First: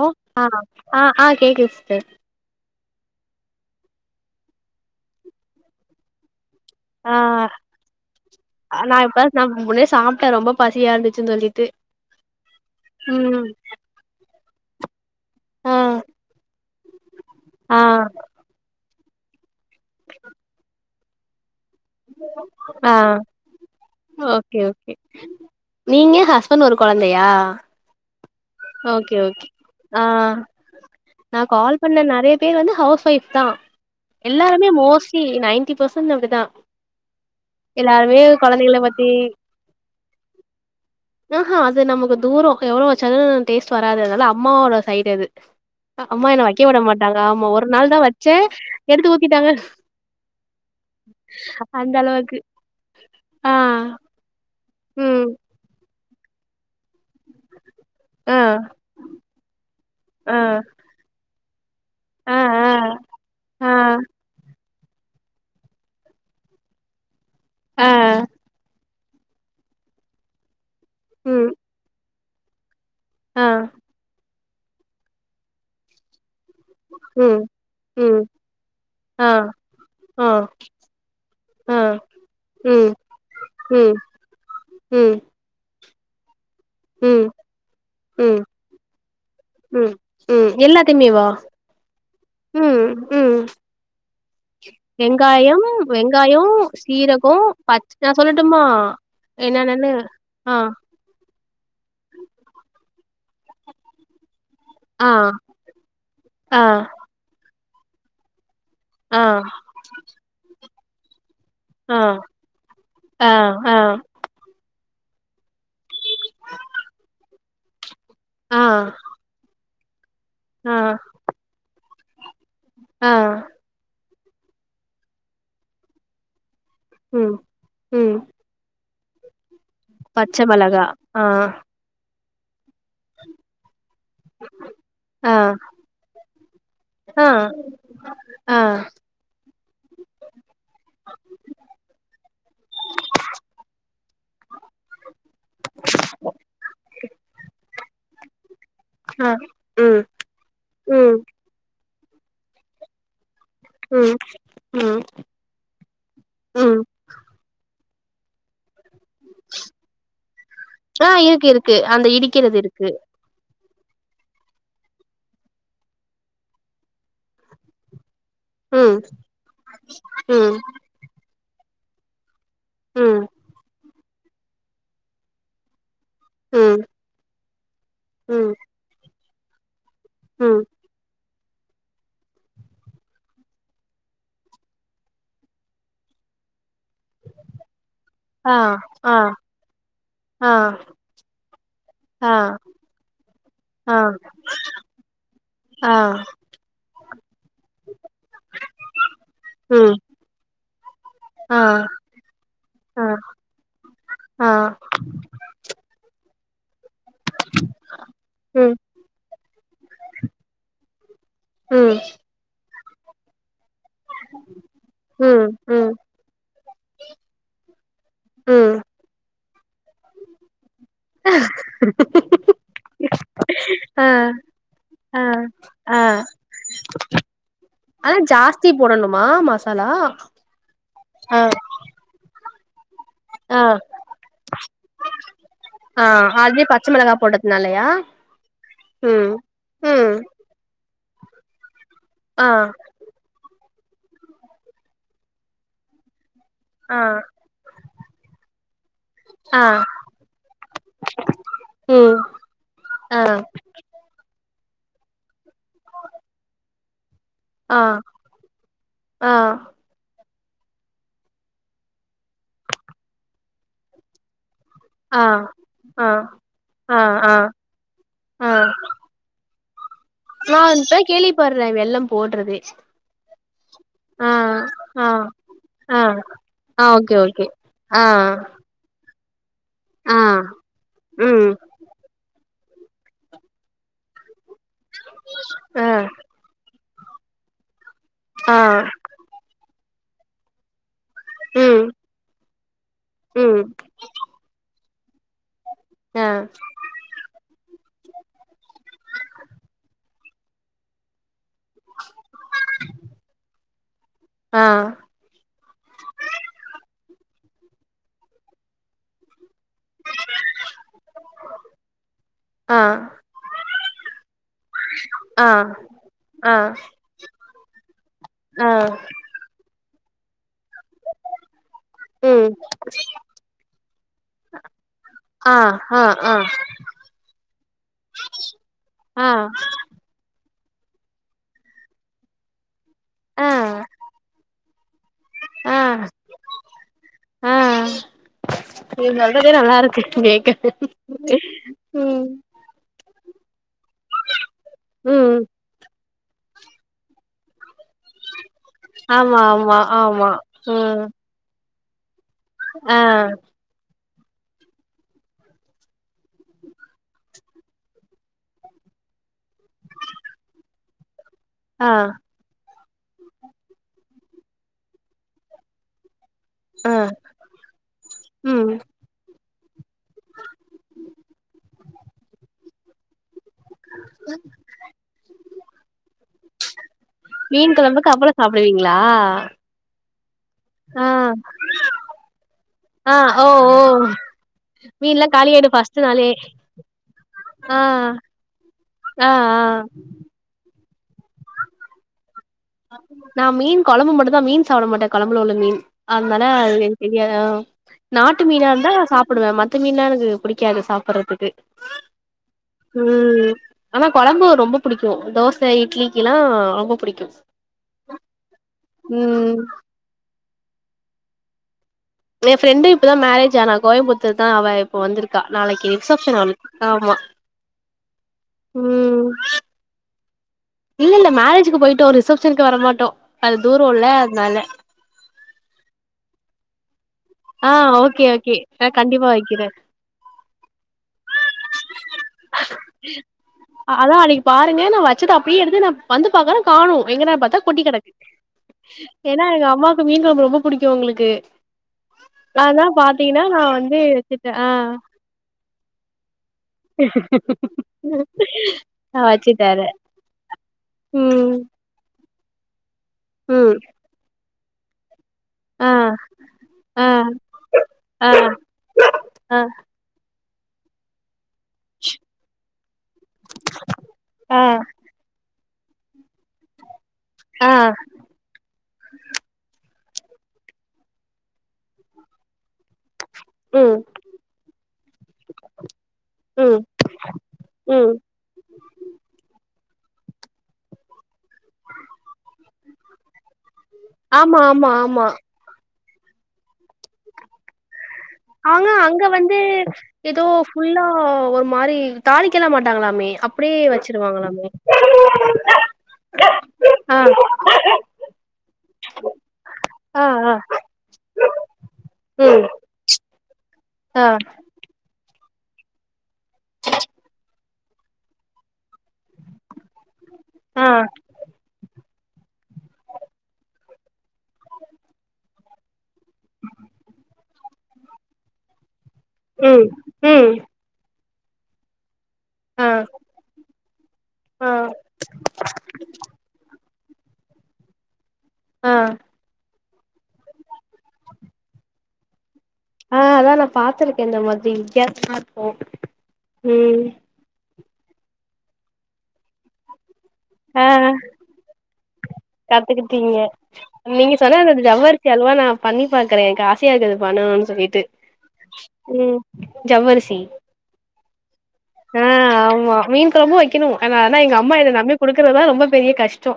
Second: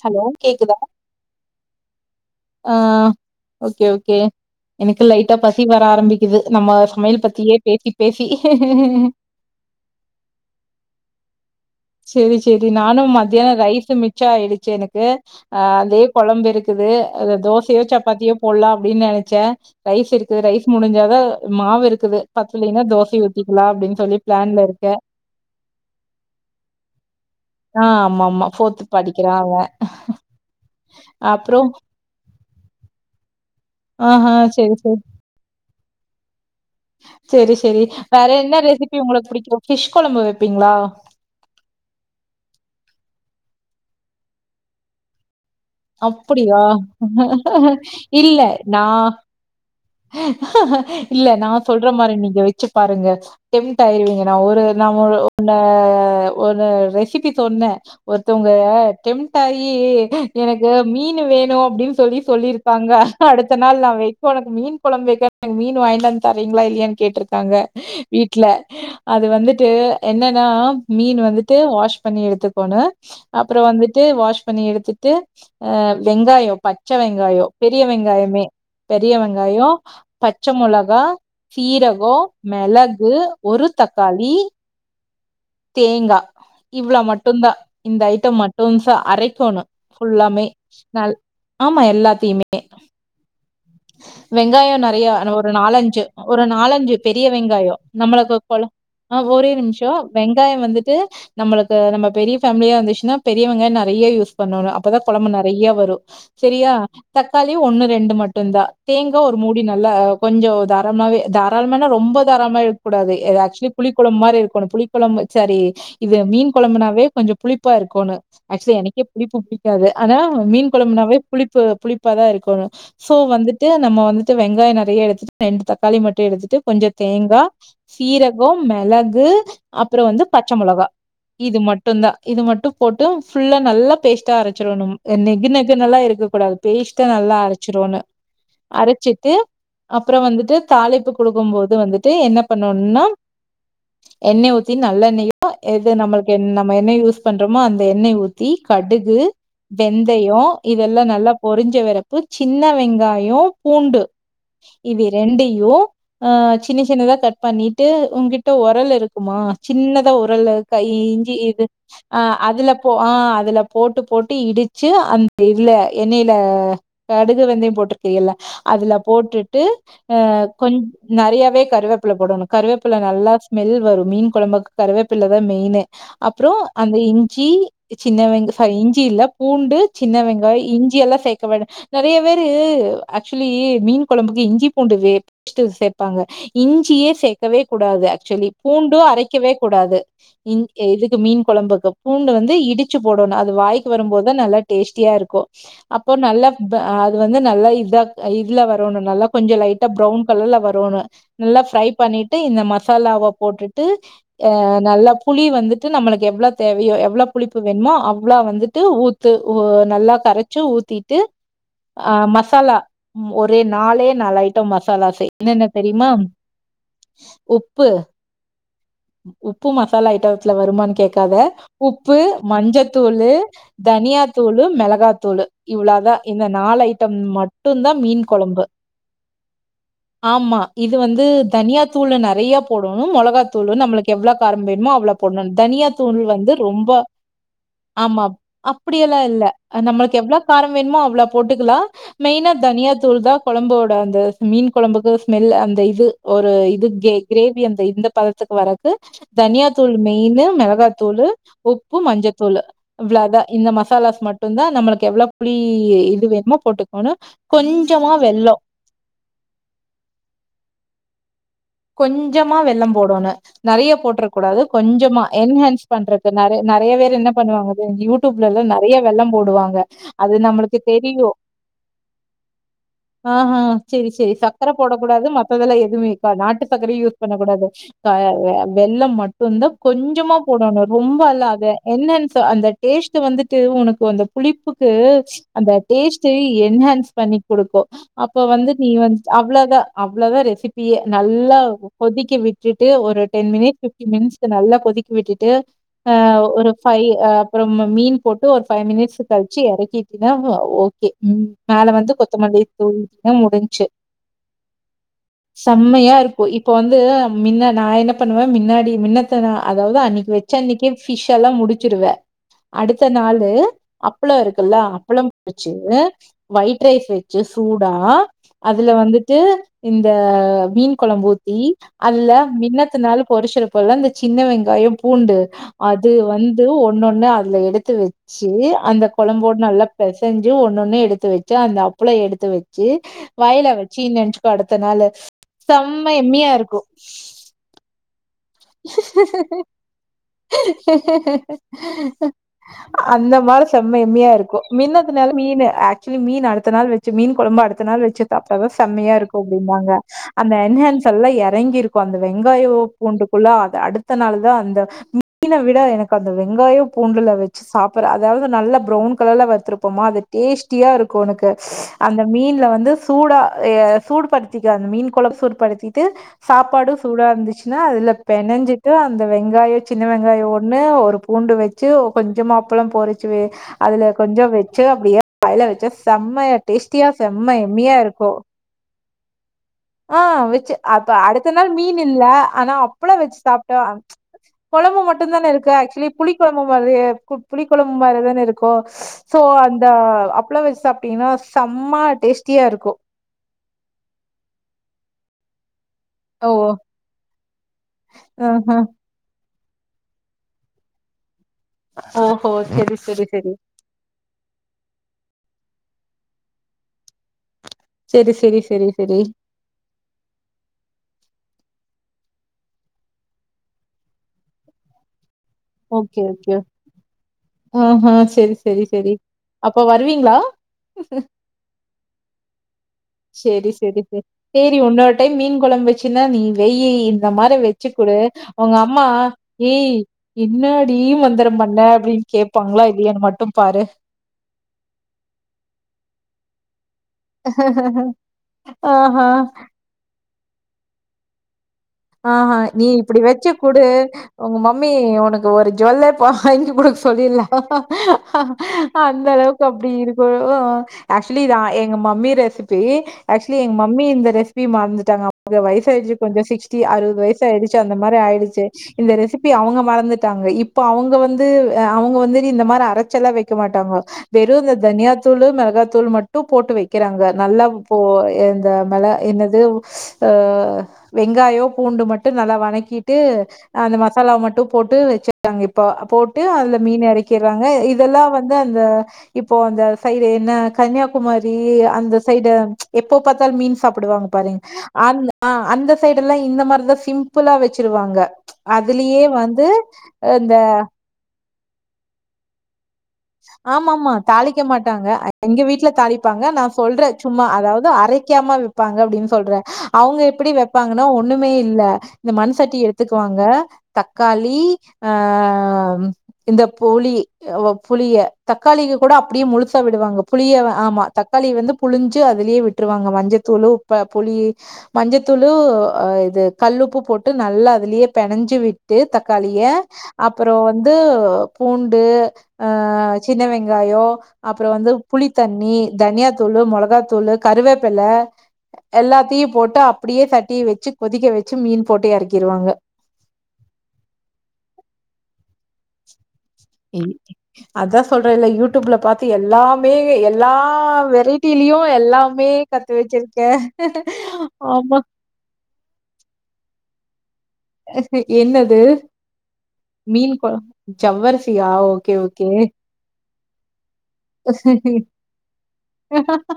ஓ hello ஆஹ் ஆ ஆ கேக்குது சிஸ்டர் ஆஹ் ஓகே ஓகே எனக்கு லைட்டா பசி வர ஆரம்பிக்குது நம்ம சமையல் பத்தியே ஆஹ் பேசி பேசி நா இப்ப நா முனே சமைப்பே ரொம்ப பசியா இருந்துச்சுன் சொல்லிட்டு சேரி சேரி நானு ம் மதியானோ ரைஸ் மி ச்சாயிடுச்சு எனக்கு ஆ ஆஹ் அதே கொழம்பிருக்குது அத ஆ தோசையோ சப்பாத்தி எ போட்லாம் அப்டின்னு நெனச்சே ரைஸ் இருக்கு ரைஸ் முடுஞ்சாத மாவு இரு குது பத்தலைனா ஆ தோசைய ஊத்திக்கலா அப்டின் சொல்லி ஓகே பிளான்ல இருக்க ஓகே நீங்க ஹஸ்பண்ட் ஒரு கொழந்தையா ஆ ஆமாமா ஓகே ஓகே ஆஹ் நா அப்றோ கால் பண்ண நெறைய பேர் வந்து ஹவுஸ் ஒய்ஃப் தா ஆஹா எல்லாருமே சேரி மோஸ்ட்லி நைன்டி பர்சன்ட் அப்டிதா செரி செரி எல்லாருமே வேற என்ன கொழந்தைகள ரெசிபி பத்தி உங்களுக்கு பிடிக்கு ஃபிஷ் கொழம்பு வப்பிங்களா ஊஹூ அது நமக்கு தூரோ எவ்ளோ வச்சாலு டேஸ்ட் வராது அதனால அம்மாவோட சைடது அம்மா என்ன அப்படியா? வைக்க உட மாட்டாங்க ஆமா ஒரு நாள்தா வச்சே இல்ல நான் எடுத்து ஊத்திட்டாங்க இல்ல நா சொல்ற அந்த மாரி அளவுக்கு நீங்க வெச்சுப்பாருங்க டெம்ட் ஆ ஆயிருவீங்க நா ஒரு நா ஒரு ம் நா ஒரு ரெசிபி சொன்னெ ஆ ஒருத்தவங்க டெம்ட்டாயீ ஆ எனக்கு மீனு வேணூ அப்டின் சொல்லி ஆ சொல்லிருக்காங்க அடுத்த ஆ ஆ நாள் நா வைகோணு மீன் கொழம்பு வெக்க மீனு வாய்ன்டு வந்து தரெங்ளா இல்லையான் கேட்ருக்காங்க ஆ வீட்ல அது வந்துட்டு என்னனா மீன் ம் வந்துட்டு வாஷ் பண்ணி எடுத்துக்கோணு ஆ அப்புறோ வந்துட்டு வாஷ் பண்ணி எடுத்துட்டு அ வெங்காயோ பச்ச ம் வெங்காயோ பெரிய ம் வெங்காயமே பெரிய ஆ வெங்காயோ ஆ பச்சை மொளகா ஆ சீரகோ ம் மிளகு ஒரு ம் தக்காளீ ம் தேங்கா இவ்வள ம் மட்டுந்தா இந்த ஐட்டம் ம் மட்டுந்ஸா அரைக்கோணு ம் ஃபுல்லாமே ம் நல் எல்லாத்தையுமேவா ஆமா எல்லாத்தியுமே ம் ம் வெங்காயோ நெறையா ஒரு வெங்காயம் நாலஞ்சு வெங்காயோ ஒரு நாலஞ்சு பெரிய சீரகோ வெங்காயோ பச் நா நம்மளுக்கு சொல்லட்டுமா கொல ஆஹோரே என்னென்னன்னு நிமிஷோ ஆ வெங்காயோ வந்துட்டு நம்மளுக்கு நம்ம பெரிய ஃபேமிலியா இருந்துச்சுன்னா பெரிய வெங்காயோ நெறையா யூஸ் பண்ணோணு அப்பதா ஆ கொழம்பு நெறையா வரு ஆ செரியா தக்காளி ஒண்ணு ரெண்டு மட்டுந்தா தேங்கா ஆ ஒரு மூடி நெ நல்லா கொஞ்சோ தரமாவே தா தாரளம்ன்னா ஆ ரொம்ப தாரளமா இருக்க கூடாது ஆ ஆக்சுவலி ஆ புளி கொழம்பு மாரி இருக்கனு புளி கொழம்பு செரி இது மீன் குழம்புனாவே கொஞ்சோ புளிப்பா இருக்கோனோ ஆ ஆக்சுவலி எனக்கே புளிப்பு புடிக் கக்காது ஆனா மீன் ஆ கொழம்புனாவே புளிப்பு புளிப்பாதா இருக்கோனு ஆ சோ வந்து ட்டு நம்ம வந்துட்டு வெங்காயோ நெறைய எடுத்துட்டு ரெண்டு தக்காளி மட்டு எடுத்துட்டு கொஞ்சோ ம் தேங்கா ம் சீரகோ மெளகு அப்றோ வந்து பச்ச மெளகா மிளகா ஆ இது மட்டு தா இது மட்டு போட்டு ஃபுல்ல நல்லா பேஸ்ட்டா அரைச்சறனும் ஆ நெகு நெகுல்லா இருக்கக்கூடாது பேஸ்டா ஆ நல்லா அரச் ஆ அரச்சிட்டு அப்றோ வந்துட்டு தாளிப்பு கொடுக்கு போது வந்துட்டு என்ன பண்ணணுன்னா எண்ணெய் ஊத்தி நல்லெண்ணெய் எது நம்மளுக்கு நம்ம என்ன யூஸ் பண்றோமோ அந்த எண்ணெய் ஊத்தி ஊத்தி கடுகு ஆ ம் வெந்தயோ இதெல்லா ம் நல்லா பொரிஞ்சி வரப்பு சின்ன வெங்காயோ பூண்டு ம் ம் இத ரெண்டையு ஆ சின்ன ம் சின்னதா கட் பண்ணிட்டு உங்கிட்ட உரல் இரு இருக்குமா சின்னத உரல்ல கை ஆ இஞ்சி இருக்கு இது இருக்கு அந்த ஆ இடிக்கிறது அதுல இருக்கு போ ஆ அதுல போட்டு போட்டு இடிச்சு அந்த இல் எண்ணெயில கடுகு வெந்தயோ போட்டு தெரியல அதுல ம் போட்டுட்டு அ ம் கொஞ் நெறையாவே கருவேப்பில போடனு கருவேப்பிள்ள ம் நல்லா ஸ்மெல் வரும் மீன் கொழம்புக்கு கருவேப்பில தா மெயின்னே அப்றோ ம் அந்த இஞ்சி சின்ன ம் வெங்கா இஞ்சி இல்ல பூண்டு சின்ன ம் வெங்காயம் இஞ்சி எல்லாம் சேக்கவேண்டா நெறைய பேரு ஆக்சுவலி மீன் கொழம்புக்கு இஞ்சி பூண்டு வே சேப்பாங்க இஞ்சியே சேக்கவே கூடாது ஆக்சுவலி ஆ பூண்டு ஆ அரைக்கவே கூடாது ஆ இஞ் இதுக்கு மீன் கொழம்புக்கு பூண்டு ஆ வந்து இடிச்சி போடணு அது வாய்க்கி ஆ வரும்போதுதா நல்லா டேஸ்ட்டியா இருக்கு ஆ அப்போ நல்ல அது வந்து நல்லா இதா இதுல வரோணு நல்லா கொஞ்ச லைட்டா ம் ப்ரவுன் கலர்ல வரோணு நல்லா ஆ ஃப்ரை பண்ணிட்டு இந்த ஆ மசாலாவ போட்டுட்டு அ ஆ நல்லா புளி வந்துட்டு நம்மளுக்கு எவ்ளோ தேவையோ எவ்ளோ புளிப்பு வேணுமோ அவ்ளோ ம் வந்துட்டு ஊத்து நல்லா கரைச்சு ஊத்திட்டு ம் அ மசாலா ஒரே நாலே நாலு ஐட்டம் மசாலா செய் ம் என்னென்ன ம் தெரியுமா உப்பு ம் உப்பு மசாலா ஐட்டத்ல வருமானான்னு கே க்காத உப்பு மஞ்சத்தூளு ஆ தனியா தூளு மெளகா ஆ தூளு இவ்ளோ ஆ தா நாலு ஐட்டம் மட்டு தா ஆனா மீன் கொழம்பு ஜாஸ்தி போடணுமா மசாலா ஆமா இது வந்து ஆ த தனியா தூள்ல நெறையா போடணு மொளக ஆ மிளகாதூள் நம்மளுக்கு எவ்ளோ காரம் வேணுமோ அவ்ளோ போடணு தனியா ஆ தூள் வந்து ஆல்ரெடி பச்ச ரொம்ப மிளகா போட்டதுனாலயா ஆமா அப்டியெல்லா ம் இல்ல ம் நம்மளுக்கு எவ்ளோ காரம் வேணுமோ அவ்ளோ போட்டுக்கலா ஆ மெயினா தனியா தூள்தா கொழம்போட அந்த மீன் கொழம்புக்கு ஸ்மெல் அந்த இது ஒரு இது ஆ க்கே கிரே அந்த இந்த பதத்துக்கு வர ஆ தனியா தூள் மெயின் மிளகாத்தூள் உப்பு ம் மஞ்சத்தூள் ஆ இவ்ளோதா இந்த மசாலாஸ் மட் மட்டும்தா நம்மளுக்கு எவ்ளோ புளி இது வேணுமோ போட்டுக்கண்ணு ஆ கொஞ்சமா வெள்ளோ ஆ கொஞ்சமா வெள்ளோ போடனு நெறைய போட்றக் கூடாது கொஞ்சமா ஆ என்ஹான்ஸ் ஆ பண்றக்கு நெறைய நெறைய ஆ பேர் என்ன ஆ பண்ணுவாங்க ஆ யூடியூப்ல நெறைய வெள்ளோ போடுவாங்க அது நா நம்மளுக்கு இப்போ தா கேள்விப்படுறே வெள்ளோ போட்றதே ஆ ஹ செரி செரி சர்க்கர போடக் ஆ கூடாது மத்ததெல்லா ஆ எதுவுமே இருக்காது நாட்டு ஆ சக்கரையு ஓகே யூஸ் ஓகே பண்ணக்கூடாது ஆ வெள்ளம் மட்டும்தா ஆ கொஞ்சமா போடணு ரொம்ப அல்ல ம் அத என்னன்னு சொ அந்த டேஸ்ட்ட் வந்துட்டு உனக்கு அந்த புளிப்புக்கு அந்த ஆ டேஸ்ட் செரி என்ஹான்ஸ் பண்ணி கொடுக்கோ அப்ப ஆ வந்துட் நீ வந்து அவ்ளதா அவ்வளதா ரெசிபியே நல்லா ம் கொதிக்கி விட்டுட்டு ஒரு டென் ம் மினிட்ஸ் பி த்றீ மின்ச நல்லா கொதிக்க விட்டுட்டு அ ஆ ஒரு ஃபைவ் அ அப்புறம் மீன் போட்டு ஒரு ஃபைவ் மினிட்ஸ் கழிச்சு இறக்கிட்டன்னா ஓகே ம் மேல வந்து கொத்தமல்லி தூவ்சுனா முடிஞ்சு ஆ செம்மையா இருக்கும் இப்ப வந்து மின்ன நா என்ன பண்ணுவே மின்னாடி மின்னத் அத்னா அதாவது அன்னிக்கு வச்ச அன்னிக்கே பிஷ் எல்லா முடிச்சிருவே ஆ அடுத்த நாளு அப்பள இருக்குல்ல அப்பளம் ஆ வச்சு ஆ ஒயிட் ரைஸ் வச்சு சூடா ஆ அதுல வந்துட்டு இந்த மீன் கொழம்பு ஊத்தி அல்ல ம் மின்னத்துனால பொரிச்சிறுபோல்ல அந்த சின்ன வெங்காயோ பூண்டு ஆ ஆ அது ஆ வந்து ஒண்ணுொண்ணு அதுல எடுத்து வச்சி அந்த ஆ குழம்போட் நல்லா பெசைஞ்சு ஒண்ணுண்ணு எடுத்து வச்சு அந்த அப்புளோ எடுத்து வச்சு ஆ வாயல வச்சு நோன்ச்சுக்கோ அடுத்த நாளு ஆ செம்ம எம்மியா இருக்கோ ஆ நீங்க சொல்றதே நல்லா இருக்கு கேக்க ம் அந்த மாதிரி செம்ம எம்மியா இருக்கோ மின்னதுனால ம் மீனு மீன் அடுத்த நாள் வச்ச மீன் ககொழம்பு அடுத்த நாள் வச்சி அப்பதா செம்மையா ஆமா இருக்கோ ஆமா அப்பிடின்பாங்க ஆமா அந்த ம் என்ஹன்ஸ்ல்லா எறங்கி இருக் அந்த வெங்காய ஆ பூண்டுக்குள்ள அது அடுத்த நாள் தா அந்த மீனை விட எனக்கு அந்த வெங்காயம் பூண்டுல வச்சு சாப்பற் அதாவது நல்ல ப்றவுன் கலர்ல வச் இருப்போமா அது டேஸ்டியா இருக்கு ஒனக்கு ஆ அந்த மீன்ல வந்து சூடா ஏ சூடு படுத்திக்க அந்த மீன் ககொழம்ப சூடு படுத்திட்டு சாப்பாடூ ஆ சூடா இருந்துச்சுன்னா அதுலப் ம் பெனஞ்சிட்டு அந்த வெங்கயோ சின்ன வெங்காயோ ஒன்னு ஒரு பூண்டு வச்சி கொஞ்சமா அப்பளோ பொரிச்சு வே அதுல கொஞ்சொ வச்சு அப்படியே வாயல வச்சா செம்மயா டேஸ்ட்டியா செம்ம மீன் எம்மியா கொழம்புக்கு இருக்கொ அப்பளோ சாப்டுவீங்களா ஆ வெச்சு ஆ அப்ப அடுத்த நாள் மீன் இல்ல ஆனா அப் அப்ளோ ஆ வெச்சி ஓ ஓ சாப்ட்டா கொழம்பு மட்டு மீன்லா தானே காலியாயிடு இருக்கு ஃபஸ்ட் ஆக்சுலி நாளே புளிக் கொலம்பு இப்ப அதயா பு புளிக் ஆ கொழம்பு மாதிரிதானே இருக்கோ ஆ சோ ஆ அந்த அ அப்பளோ வச்சு சாப்பிட்டீங்ன்னா செம்மா டேஸ்ட்டியா இருக் நா மீன் குழம்பு மட்டு தா மீன் சாப்பிட மாட்டே குழம்புல உள்ள மீன் அவ்தானா ஓ எனக் தெரியாதா நாட்டு மீனா ஆஹா இருந்தா சாப் சாப்பிடுவேன் மத்த மீன்லாம் எனக்கு பிடிக்காது சாப்பிடறதுக்கு ஓஹோ செரி செரி உம் செரி ஆனா கொழம்பு ரொம்ப புடிக்கும் தோச இட்லிக்கில்லா ரொம்ப புடிக்கும் செரி செரி செரி செரி ம் ஏ ஃப்ரெண்டு இப்பதா மேரேஜ் ஆனா கோயம்புத்தர் தா அவ இப்ப வந்திருக் கா நாளைக்கி ஓகே ரிசப்ஷன் ஓகே நாளிக் ஆமா இப்ப வருவீங்களா இல்ல இல்ல மேரேஜ்கக்குயிட்டோ ரிசப்ஷ்ன்க்கு வர மாட்டொ செரி செரி தெ செரி இன்னொரு டைம் மீன் குழம்பு வச்சுன்னா நீ வெயீ இந்த மாரி ஆ வச்சு குடு ஓகே ஓகே அவங்க ஆ அம்மா கண்டிப்பா வைக்கிறே என்னாடி மாந்திர பண்ண அப்டின்னு கேட்பாங்களா இல்லையன்னு மட்டும் பாரு அதா அன்னைக்கு பாருங்க நா வச்சது அப்டியே எடுத்து ந வந்து பாக்குறோ காணோ எங்கடான் பார்த்தா பூட்டி கெடக்கு ஆஹா ஏன்னா எங்க அம்மா அப்ப மீன் கொழம்பு ரொம்ப புடிக்கும் உங்களுக்கு ஆஹா நீ அதா இப்புடி பாத்தீங்கன்னா வெச்சு நா குடு வந்து வச்சுட்டே உங்க ஆ மம்மி உனக்கு ஒரு ஜுவல்லே போ வாங்கி குடுக்க சொல்லீலா நா அந்த அளவுக்கு வச்சுட்டாரு அப்டி இருக்கோ ஆக்சுலி இது ம் ஆ எ எங்க மம்மி ரெசிபி ஆக்சுலி எங்க ம் மம்மி இந்த ரெசிபிய மறந்துட்டாங்க அவங்க ஆ வயசாயுடுச்சு கொஞ்சோ சிக்ஸ் ஆ அறுவது வயசு ஆயிடுச்சு அந்த மாரி ஆ ஆயிடுச்சு இந்த ரெசிபி ஆ அவுங்க மறந்துட்டாங்க இப்ப அவுங்க வந்து அ அவுங்க வந்துரி இந்த மார் அரச்செல்லா வெ வெக்க மாட்டாங்கோ வெறு ஆ இந்த தனியா தூளு மெளகாத்தூளு மட்டு போட்டு வெய் க்கிறாங்க நல்லா ஆ இப்போ எந்த மெள என்னது ஆ வெங்காயோ பூண்டு மட்டு நல்லா வனக்கீட்டு அந்த ம் மசாலாவ் மட்டு போட்டு வெச்சுராங்க இப்ப போட்டு அந்த ம் மீன் எறக்கிற்றாங்க ம் இதெல்லா வந் ந்து அந்த இப்போ அந்த சைடு என்ன கன்னியாகுமாரி அப்டீ அந்த சைடு எப்ப பாத்தாலு மீன் சாப்புடுவாங்க ஆமா பாருங்க ஆமா ஆமா அந்த ஆ அந்த சைடுலா இந்த மாரிதா சிம்பிளா வெச்சுருவாங்க ஆனா அதுலயே வந்து அந்த ஓ ஒரு மாரி தாளிக்கிலா மாட்டாங்ளாமே ஆமாம்மா தாளிக்க மாட்டாங்க எங்க வீட்ல தாளிப்பாங்க நா சொல்றே ஆ சும்மா அதாவது அரைக் க்காம வெப்பாங்க அப்டீன்னு சொல்றே அவுங்க ஆ எப்டி ஆ வெப்பாங்கன்னா ஒண்ணுமே இல்ல இந்த மண் ம் சட்டி எடுத் த்துக்வாங்க ஆ தக்காளி ஆ ம் இந்த புளி அ வ புழிய தக்காளிக்கு கூட அப்படியே முழுசா விடுவாங்க புழிய ஆ ஆமா க்காளி வந்து புழிஞ்சு அதுலியே விட்ருவாங்க மஞ்சத்தூளு உப்ப புளி மஞ்சத்தூளு அ இது கல்லுப்பு போட்டு நல்லா அதுலயே பெனஞ்சு விட்டு ட்டு தக்காளிய ம் ம் அப்புறோ வந்து பூண்டு ஆ சின்ன வெங்காயோ அப்புறோ ஆ வந்து புளித்தண்ணி தனியாத்தூளு மொளகாத்தூளு கருவேப்பெல்ல ஆ எல்லாத்தியு போட்டு அப்டியே சட்டிய வெச்சு கொதிக்க வெச்சு மீன் போட்டு எறக்கீருவாங்க ஆ அதா நா பாத்துருக்கே இந்த மாத்ரி வித்யாசமா இருக்கு ம் அதா சொல்றேல யூ ட்யூப்ல பாத்து எல்லாம் மே எல்லா ஆ வெரைட்டீலயு எல்லாமே கத்து கத்துக்கிட்டீங்க வெச்சுருக்கே ஆமா செரி அல்வா நா பண்ணி பாக்குறே எனக்கு ஆசயா இருக்கு அது பண்ணனோனு சொல்லீட்டு என்னது ம் ஜவ்வரிசி ஜவ்வர்சியா ஓகே ஆ ஓகே ஆமா மீன் கொழம்பு வெக்கிணு ஆனா ஆனா எங்க அம்மா என்ன நம்மி குடுக்குறதா ரொம்ப பெரிய கஷ்டோ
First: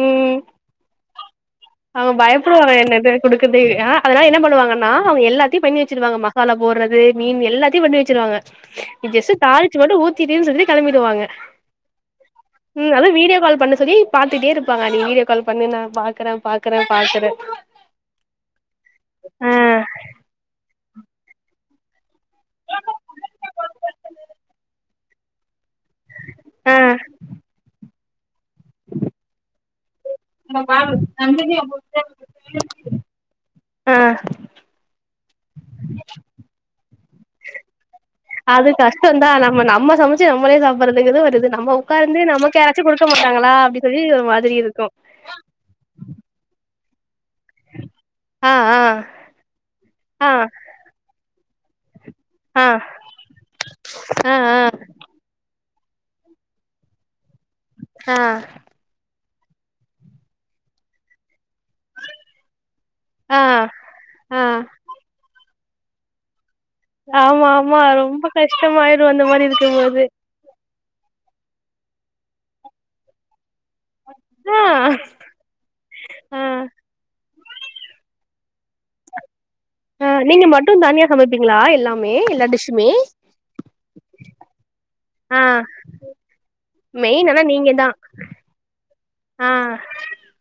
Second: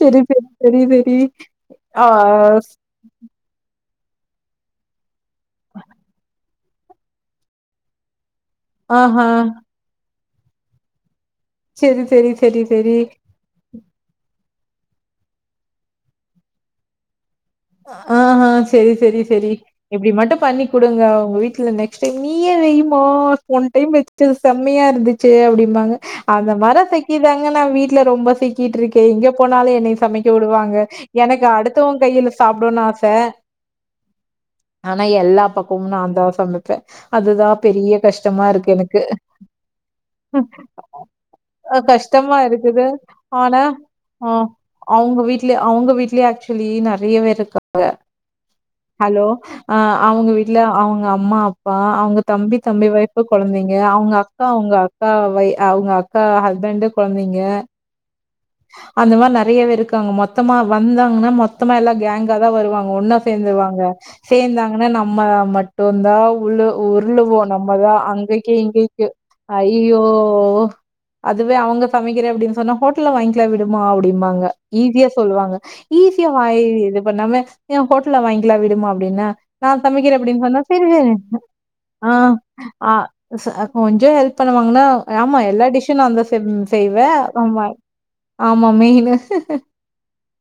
செரி செரி செரி செரி ஆ அவுங்க பயப்படுவாங்க என்னது குடுக்குது ஆ அதனால என்ன பண்ணுவாங்கன்னா அவுங்க எல்லாத்தியு பண்ணி வெச்சடுவாங்கம்மா வல போடுறது மீன் எல்லாத்தயு பண்ணி வெச்சிருவாங்க நீ ஆஹா ஜெஸ்ட்டு தாள் ச்சு மட்டு ஊத்தீடுனு சொல்லி கெளம்பிடுவாங்க செரி செரி செரி ம் செரி அது வீடியோ கால் பண்ண சொல்லி பாத்துட்டே இருப்பாங்க நீ வீடியோ கால் பண்ணு நா பாக்குறே பாக்குறே பாக்குறே ஆஹா சேரி சேரி சேரி ஆ இப்டி மட்டு பண்ணி குடுங்க உங்க வீட்ல நெக்ஸ்ட் டைம் நீயே வெயுமா போன டைம் வெச்சது செம்மையா இருந்துச் ச்சு அப்டீம்பாங்க அந்த ஆ மார்தா சிக்கிற்றாங்க நா வீட் ட்ல ரொம்ப சிக்கீட்ருக்கே இங்க போனாலு என்னய சமைக்க வுடுவாங்க எனக்கு அடுத்தவ கையில சாப்டோன் ஆச ஆ ஆனா எல்லா பக்கமு நாந்தா சமைப்பே அதுதா பெரிய கஷ்டமா அது இருக்கு எனக்கு கஷ்டந்தா நம்ம நம்ம சமைச்சு நம்மளே சாப்புறதுங்கிறது ஒரு இது நம்ம உக்காந்து கஷ்டமா நமக்கு யாராச்சு இருக்குது குடுக்க மாட்டாங்களா ஆனா அப்டி சொல்லி ஒரு ஆ மாதிரி இருக்கு அவுங்க வீட் ட்ல அவுங்க வீட்லே ஆக்சுவலி நெறைய பேருக்கா அவுங்க ஆ ஆ ஹலோ ஆ ஆ அவுங்க வீட்ல அவுங்க அம்மா அப்பா அவுங் தம்பி ஆ தம்பி ஒய்ஃப் ப்ப கொழந்தைங்க அவுங்க ஆ அக்கா அவுங்க அக்கா வை அவுங்க அக்கா ஹஸ்பண்டு கொழந்தைங்க ஆ அந்த மாரி நறய பேர் இருக்காங்க மொத்தமா வந்தாங்கன்னா மொத்தமா எல்லா கேங்காதா வருவாங்க ஒன்னா ஆ ஆ சேர்ந்துருவாங்க ஆ சேர்ந்தாங்கன்னா நம்ம மட்டும்தா உளூ உருளுவோ ஆமா ஆமா நம்மதா ரொம்ப அங்கிக்கு கஷ்டமாயிரு இங்கிக்கி அந்த மாரி ஐயய்யோ இருக்கும்போது ஓ அதுவே அவங்க சமைக்கிறே அப்டின்னு சொன்னா ஹோட்டல்ல வாங்கி இல்ல விடுமா அப்படிம்பாங்க ஆ ஈஸியா சொல்லுவாங்க [unintelligible] ஆ வாய் இது பண்ணாம ஏ ஹோட்டல்ல வாங்லா விடுமா அப்டின்னா நா ஆ சமைக்கிறே அப்படின்னு நீங்க சொன்னா மட்டு சரி தனியா சரி சமைப்பீங்களா ஆ எல்லாமே எல்லா டிஷ்ஷுமே அ ச அ கொஞ்சோ ஹெல்ப் பண்ணுவாங்கன்னா ஆமா ஆ எல்லா டிஸ்ஹூ நா தா செய்வே மெயின் ஆனா ரேம்ப நீங்க தா ஆமா மெயினு ஆ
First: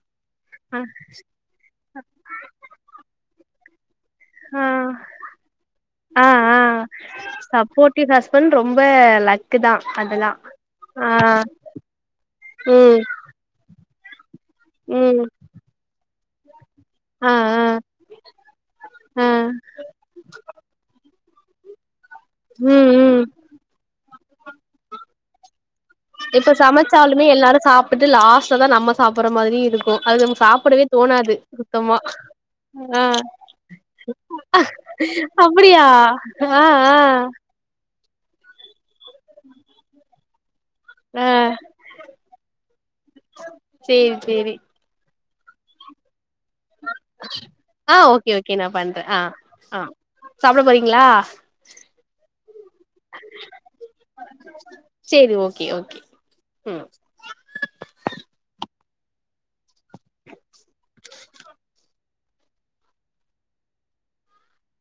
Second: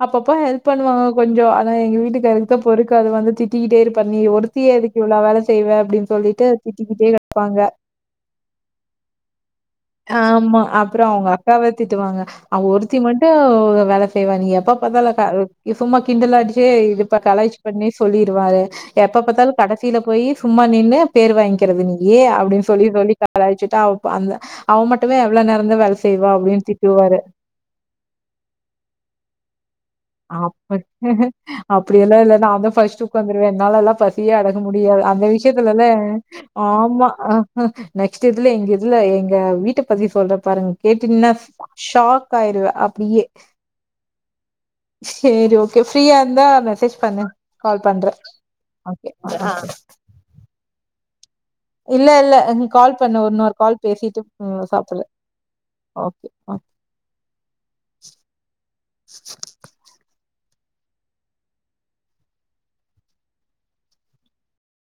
அப்பப்ப ஹெல்த் ஆ பண்ணுவாங்க கொஞ்சோ ஆனா எங்க வீட்டுக்காருக்குதா பொறுக்காது வந்து திட் திட்டிக்கிட்டே இருப்பாரு நீ ஆ ஒருத்தியே எதுக்கு இவ்ளே வேல செய்வேன்னு அப்படின் ஆ சொல்லிட்டு ஆ திட்டிக்கிட்டே கெடப்பாங்க சப்போர்ட்டிவ் ஹஸ்பண்ட் ரொம்ப லக்கு தா அதெல்லா ஆமா அப்புறோ ஆ அவங்க அக்காவ திட்டுவாங்க அவ ஒருத்தி ம் மட் து வேல செய்வாங் நீ எப்ப ம் பாத்தாலூ சும்மா கிண்டல அடிச்சுட்டு டியே இப்ப ஆ கலாஜ் ஆ பண்ணி சொல்லிருவாரு எப்ப ஆ பாத்தாலு கடைசியில போயி சும்மா நின்னு பேர் வாங்கிக்கிறத் இங்கி அப்டின்னு சொல்லி ம் சொல்லி ம் கலாய்ச்சுட்டு அவ் அந்த அவ மட்டுமே எவ்ளோ நேரந்தா வேல செய்வா இப்ப அப்படின்னு திட்டுவாரு. சமச்சாலுமே எல்லாரு சாப்ட்டு லாஸ்ட்லதா நம்ம சாப்ற மாரி இருக் அப்பட் அப்படியெல்லா இல்ல நா தா ஆ ஃபர்ஸ்ட் உக்காந்துருவே என்னாலல்லா த்யே அடக்க முடியாது அந்த அப்டியா விஷயத்துலா ஆ ஆ ஆமா ஹ நெக்ஸ்ட் இதுல எங்க இதுல எங்க வீட்ட பத்தி சொல்ற பாருங்க ஆ கேட்டிங்னா ஷாக் ஆயிருவே அப்டியே சேர் சேரி சேரி ஓகே ஃப்ரீயா இருந்தா மெசேஜ் பண்ணு கால் ஆ பண்றோ ஓகே ஓகே நா பண்றே ஆ ஆ சாப்ட போறீங்ளா இல்ல இல்ல கால் பண்ணு இன்னொரு கால் பேசிட்டு சாப்ட் சொல்லு கி ஓகே ம் [inaudible]